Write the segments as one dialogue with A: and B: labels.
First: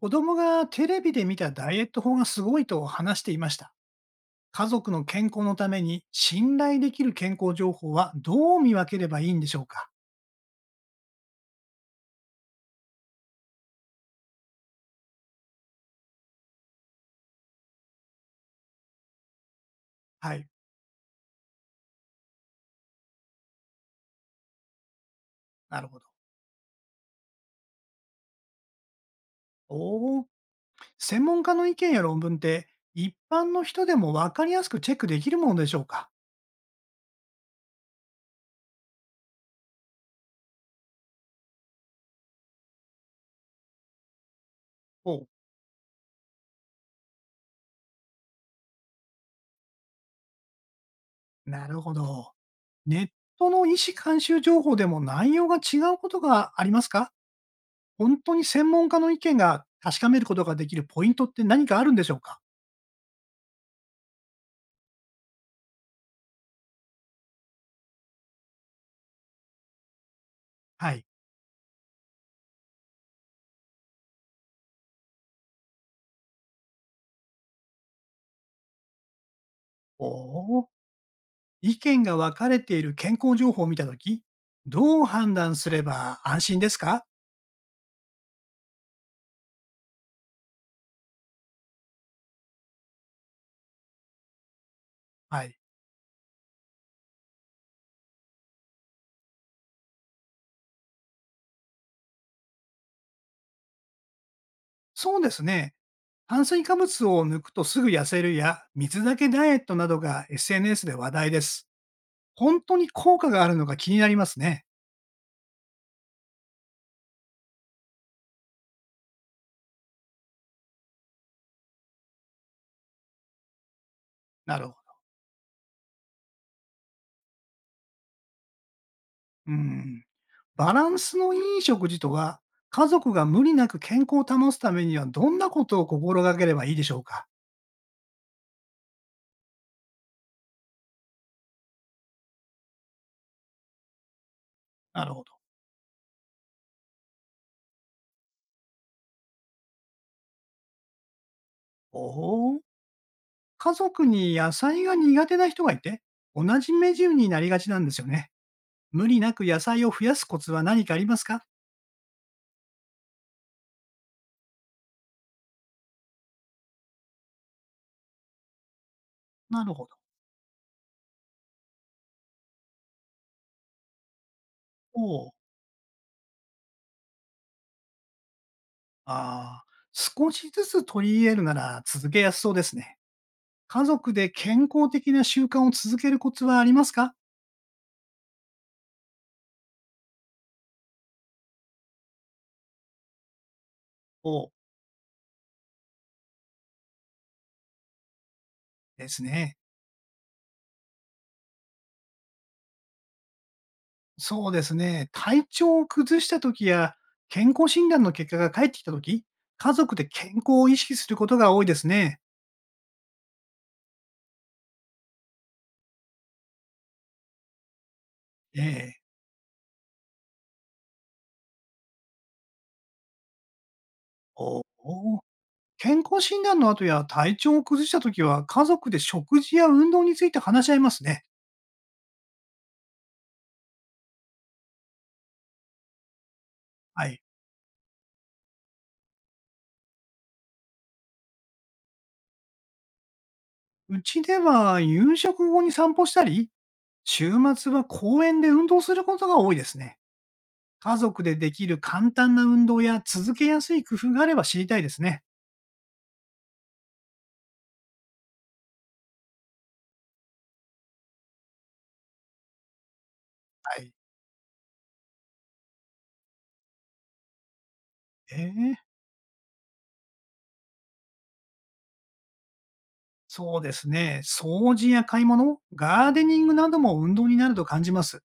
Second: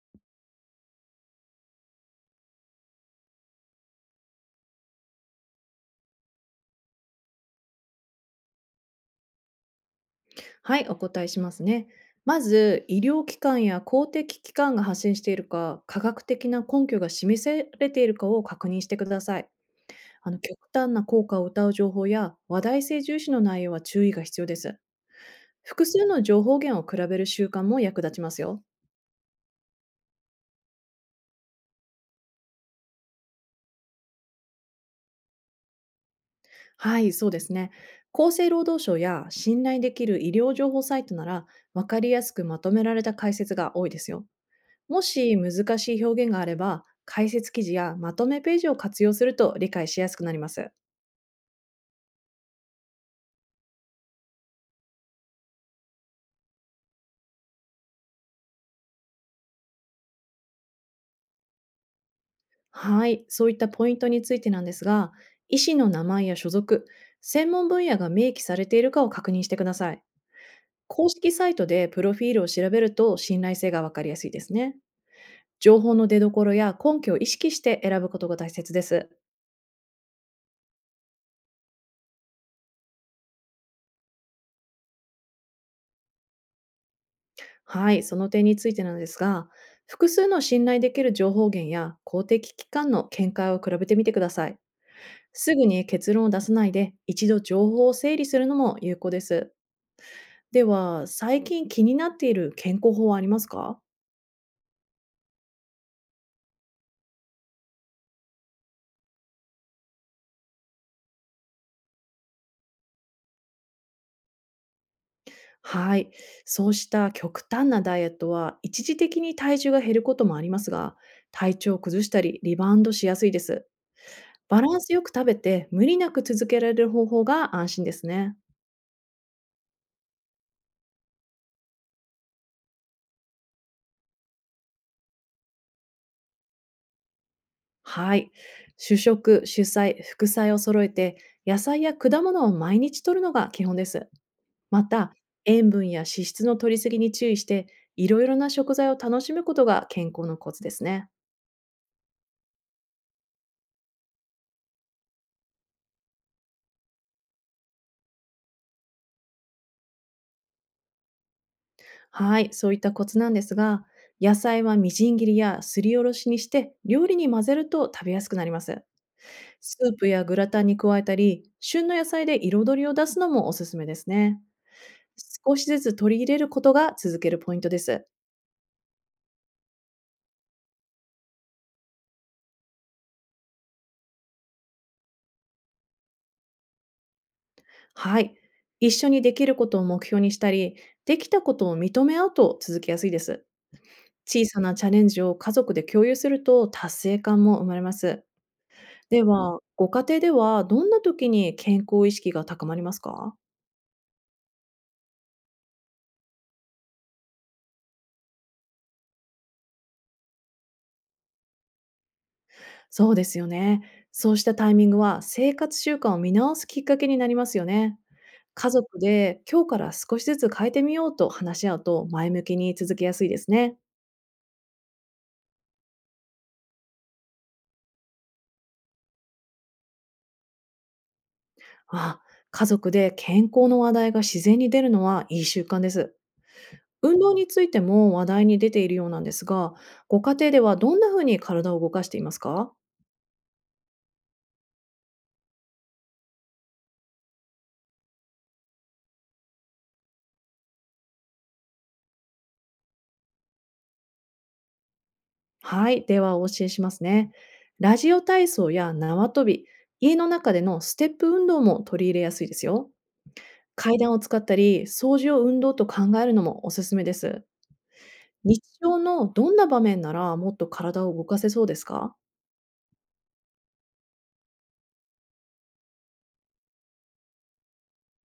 A: 子供がテレビで見たダイエット法がすごいと話していました。家族の健康のために信頼できる健康情報はどう見分ければいいんでしょうか。
B: はい、お答えしますね。まず、医療機関や公的機関が発信しているか、科学的な根拠が示されているかを確認してください。
A: はい。
B: 極端な効果を謳う情報や話題性重視の内容は注意が必要です。
A: な
B: 複
A: るほど。
B: 数の情報源を比べる習慣も役立ちますよ。
A: おお。専門家の意見や論文って一般の人でもわかりやすくチェックできるものでしょうか。
B: はい、そうですね。厚生労働省や信頼できる医療情報サイトなら、わかりやすくまとめられた解説が多いですよ。も
A: おう、
B: し難しい表現があれば、解説記事やまとめページを活用すると理解しやすくなります。
A: なるほど。ネットの医師監修情報でも内容が違うことがありますか。本当に専門家の意見が確かめることができるポイントって何かあるんでしょうか？
B: はい、そういったポイントについてなんですが、医師の名前や所属、専門分野が明記されているかを確認してください。
A: はい。
B: 公式サイトでプロフィールを調べると信頼性がわかりやすいですね。情報の出どころや根拠を意識して選ぶことが大切です。
A: おお、意見が分かれている健康情報を見たとき、どう判断すれば安心ですか？
B: はい、その点についてなんですが、複数の信頼できる情報源や公的機関の見解を比べてみてください。
A: は
B: す
A: い。
B: ぐに結論を出さないで、一度情報を整理するのも有効です。では、最近気になっている健康法はありますか？
A: そうですね。炭水化物を抜くとすぐ痩せるや、水だけダイエットなどが SNS で話題です。本当に効果があるのか気になりますね。
B: はい。そうした極端なダイエットは、一時的に体重が減ることもありますが、体調を崩したり、リバウンドしやすいです。
A: な
B: バ
A: るほ
B: ラン
A: ど。
B: スよく食べて、無理なく続けられる方法が安心ですね。
A: うん。バランスのいい食事とは、家族が無理なく健康を保つためにはどんなことを心がければいいでしょうか。
B: はい。主食、主菜、副菜を揃えて、野菜や果物を毎日摂るのが基本です。ま
A: な
B: た、
A: るほど。
B: 塩分や脂質の摂りすぎに注意して、いろいろな食材を楽しむことが健康のコツですね。
A: おお。家族に野菜が苦手な人がいて、同じメニューになりがちなんですよね。無理なく野菜を増やすコツは何かありますか。
B: はい、そういったコツなんですが、野菜はみじん切りやすりおろしにして料理に混ぜると食べやすくなります。
A: なる
B: ス
A: ほ
B: ー
A: ど。
B: プやグラタンに加えたり、旬の野菜で彩りを出すのもおすすめですね。
A: おお。
B: 少しずつ取り入れることが続けるポイントです。
A: ああ。少しずつ取り入れるなら続けやすそうですね。家族で健康的な習慣を続けるコツはありますか。
B: はい。一緒にできることを目標にしたり、できたことを認め合うと続けやすいです。
A: お
B: 小
A: お。
B: さなチャレンジを家族で共有すると達成感も生まれます。
A: です
B: で
A: ね。
B: は、ご家庭ではどんな時に健康意識が高まりますか？
A: そうですね。体調を崩した時や、健康診断の結果が返ってきた時、家族で健康を意識することが多いですね。
B: そうですよね。そうしたタイミングは生活習慣を見直すきっかけになりますよね。家
A: え
B: 族
A: え、
B: で今日から少しずつ変えてみようと話し合うと前向きに続けやすいですね。
A: おお、健康診断の後や体調を崩した時は、家族で食事や運動について話し合いますね。
B: あ、家族で健康の話題が自然に出るのはいい習慣です。
A: は
B: 運
A: い。
B: 動についても話題に出ているようなんですが、ご家庭ではどんな風に体を動かしていますか？
A: うちでは夕食後に散歩したり、週末は公園で運動することが多いですね。家族でできる簡単な運動や続けやすい工夫があれば知りたいですね。
B: はい、ではお教えしますね。ラジオ体操や縄跳び、家の中でのステップ運動も取り入れやすいですよ。
A: はい。
B: 階段を使ったり、掃除を運動と考えるのもおすすめです。日
A: ええ、
B: 常のどんな場面ならもっと体を動かせそうですか？
A: そうですね。掃除や買い物、ガーデニングなども運動になると感じます。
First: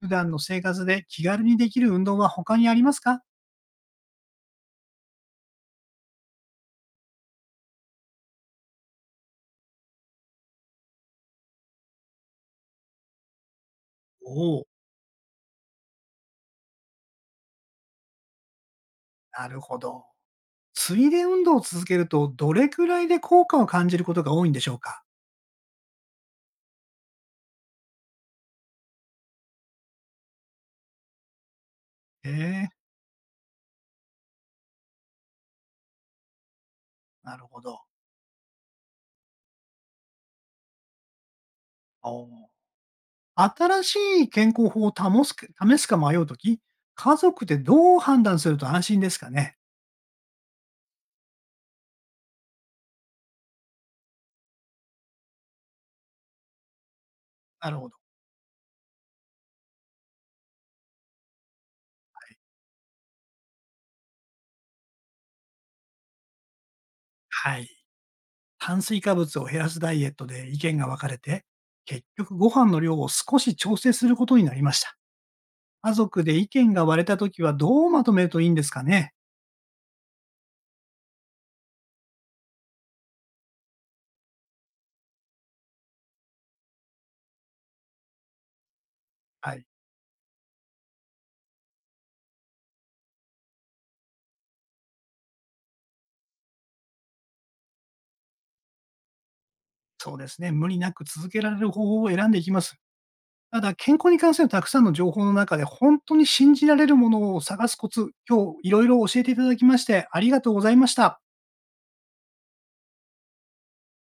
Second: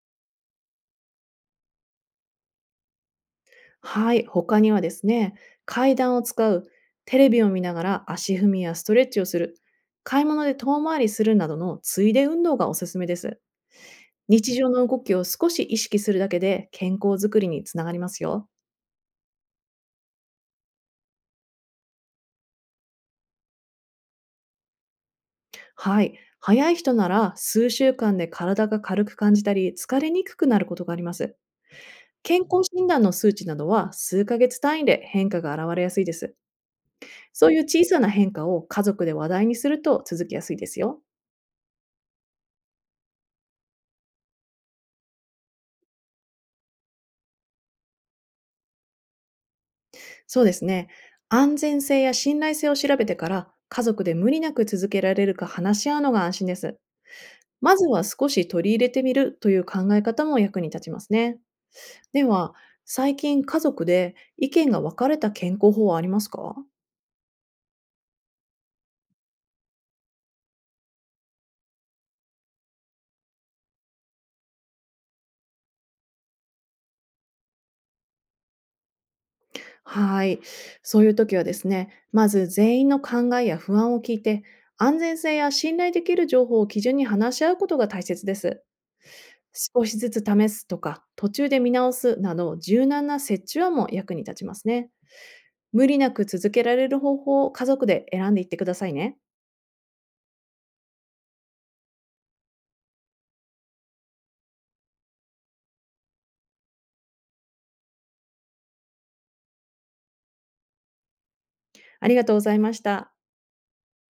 A: 普段の生活で気軽にできる運動は他にありますか。
B: はい、他にはですね、階段を使う、テレビを見ながら足踏みやストレッチをする、買い物で遠回りするなどのついで運動がおすすめです。
A: お
B: 日
A: おー、
B: 常の動きを少し意識するだけで健康づくりにつながりますよ。
A: なるほど。ついで運動を続けると、どれくらいで効果を感じることが多いんでしょうか。
B: はい、早い人なら数週間で体が軽く感じたり疲れにくくなることがあります。
A: え
B: 健康
A: え、
B: 診断の数値などは数ヶ月単位で変化が現れやすいです。
A: なる
B: そうい
A: ほ
B: う
A: ど。
B: 小さな変化を家族で話題にすると続きやすいですよ。
A: おー、新しい健康法を保すか試すか迷うとき、家族でどう判断すると安心ですかね。
B: そうですね。安全性や信頼性を調べてから、家族で無理なく続けられるか話し合うのが安心です。
A: な
B: ま
A: る
B: ず
A: ほど。
B: は少し取り入れてみるという考え方も役に立ちますね。で
A: はい。
B: は、最近家族で意見が分かれた健康法はありますか？
A: はい、炭水化物を減らすダイエットで意見が分かれて、結局ご飯の量を少し調整することになりました。家族で意見が割れた時はどうまとめるといいんですかね。
B: はい。そういう時はですね、まず全員の考えや不安を聞いて、安全性や信頼できる情報を基準に話し合うことが大切です。
A: はい。
B: 少しずつ試すとか、途中で見直すなど、柔軟な折衷案も役に立ちますね。無理なく続けられる方法を家族で選んでいってくださいね。
A: そうですね。無理なく続けられる方法を選んでいきます。ただ、健康に関するたくさんの情報の中で本当に信じられるものを探すコツ、今日いろいろ教えていただきましてありがとうございました。
B: ありがとうございました。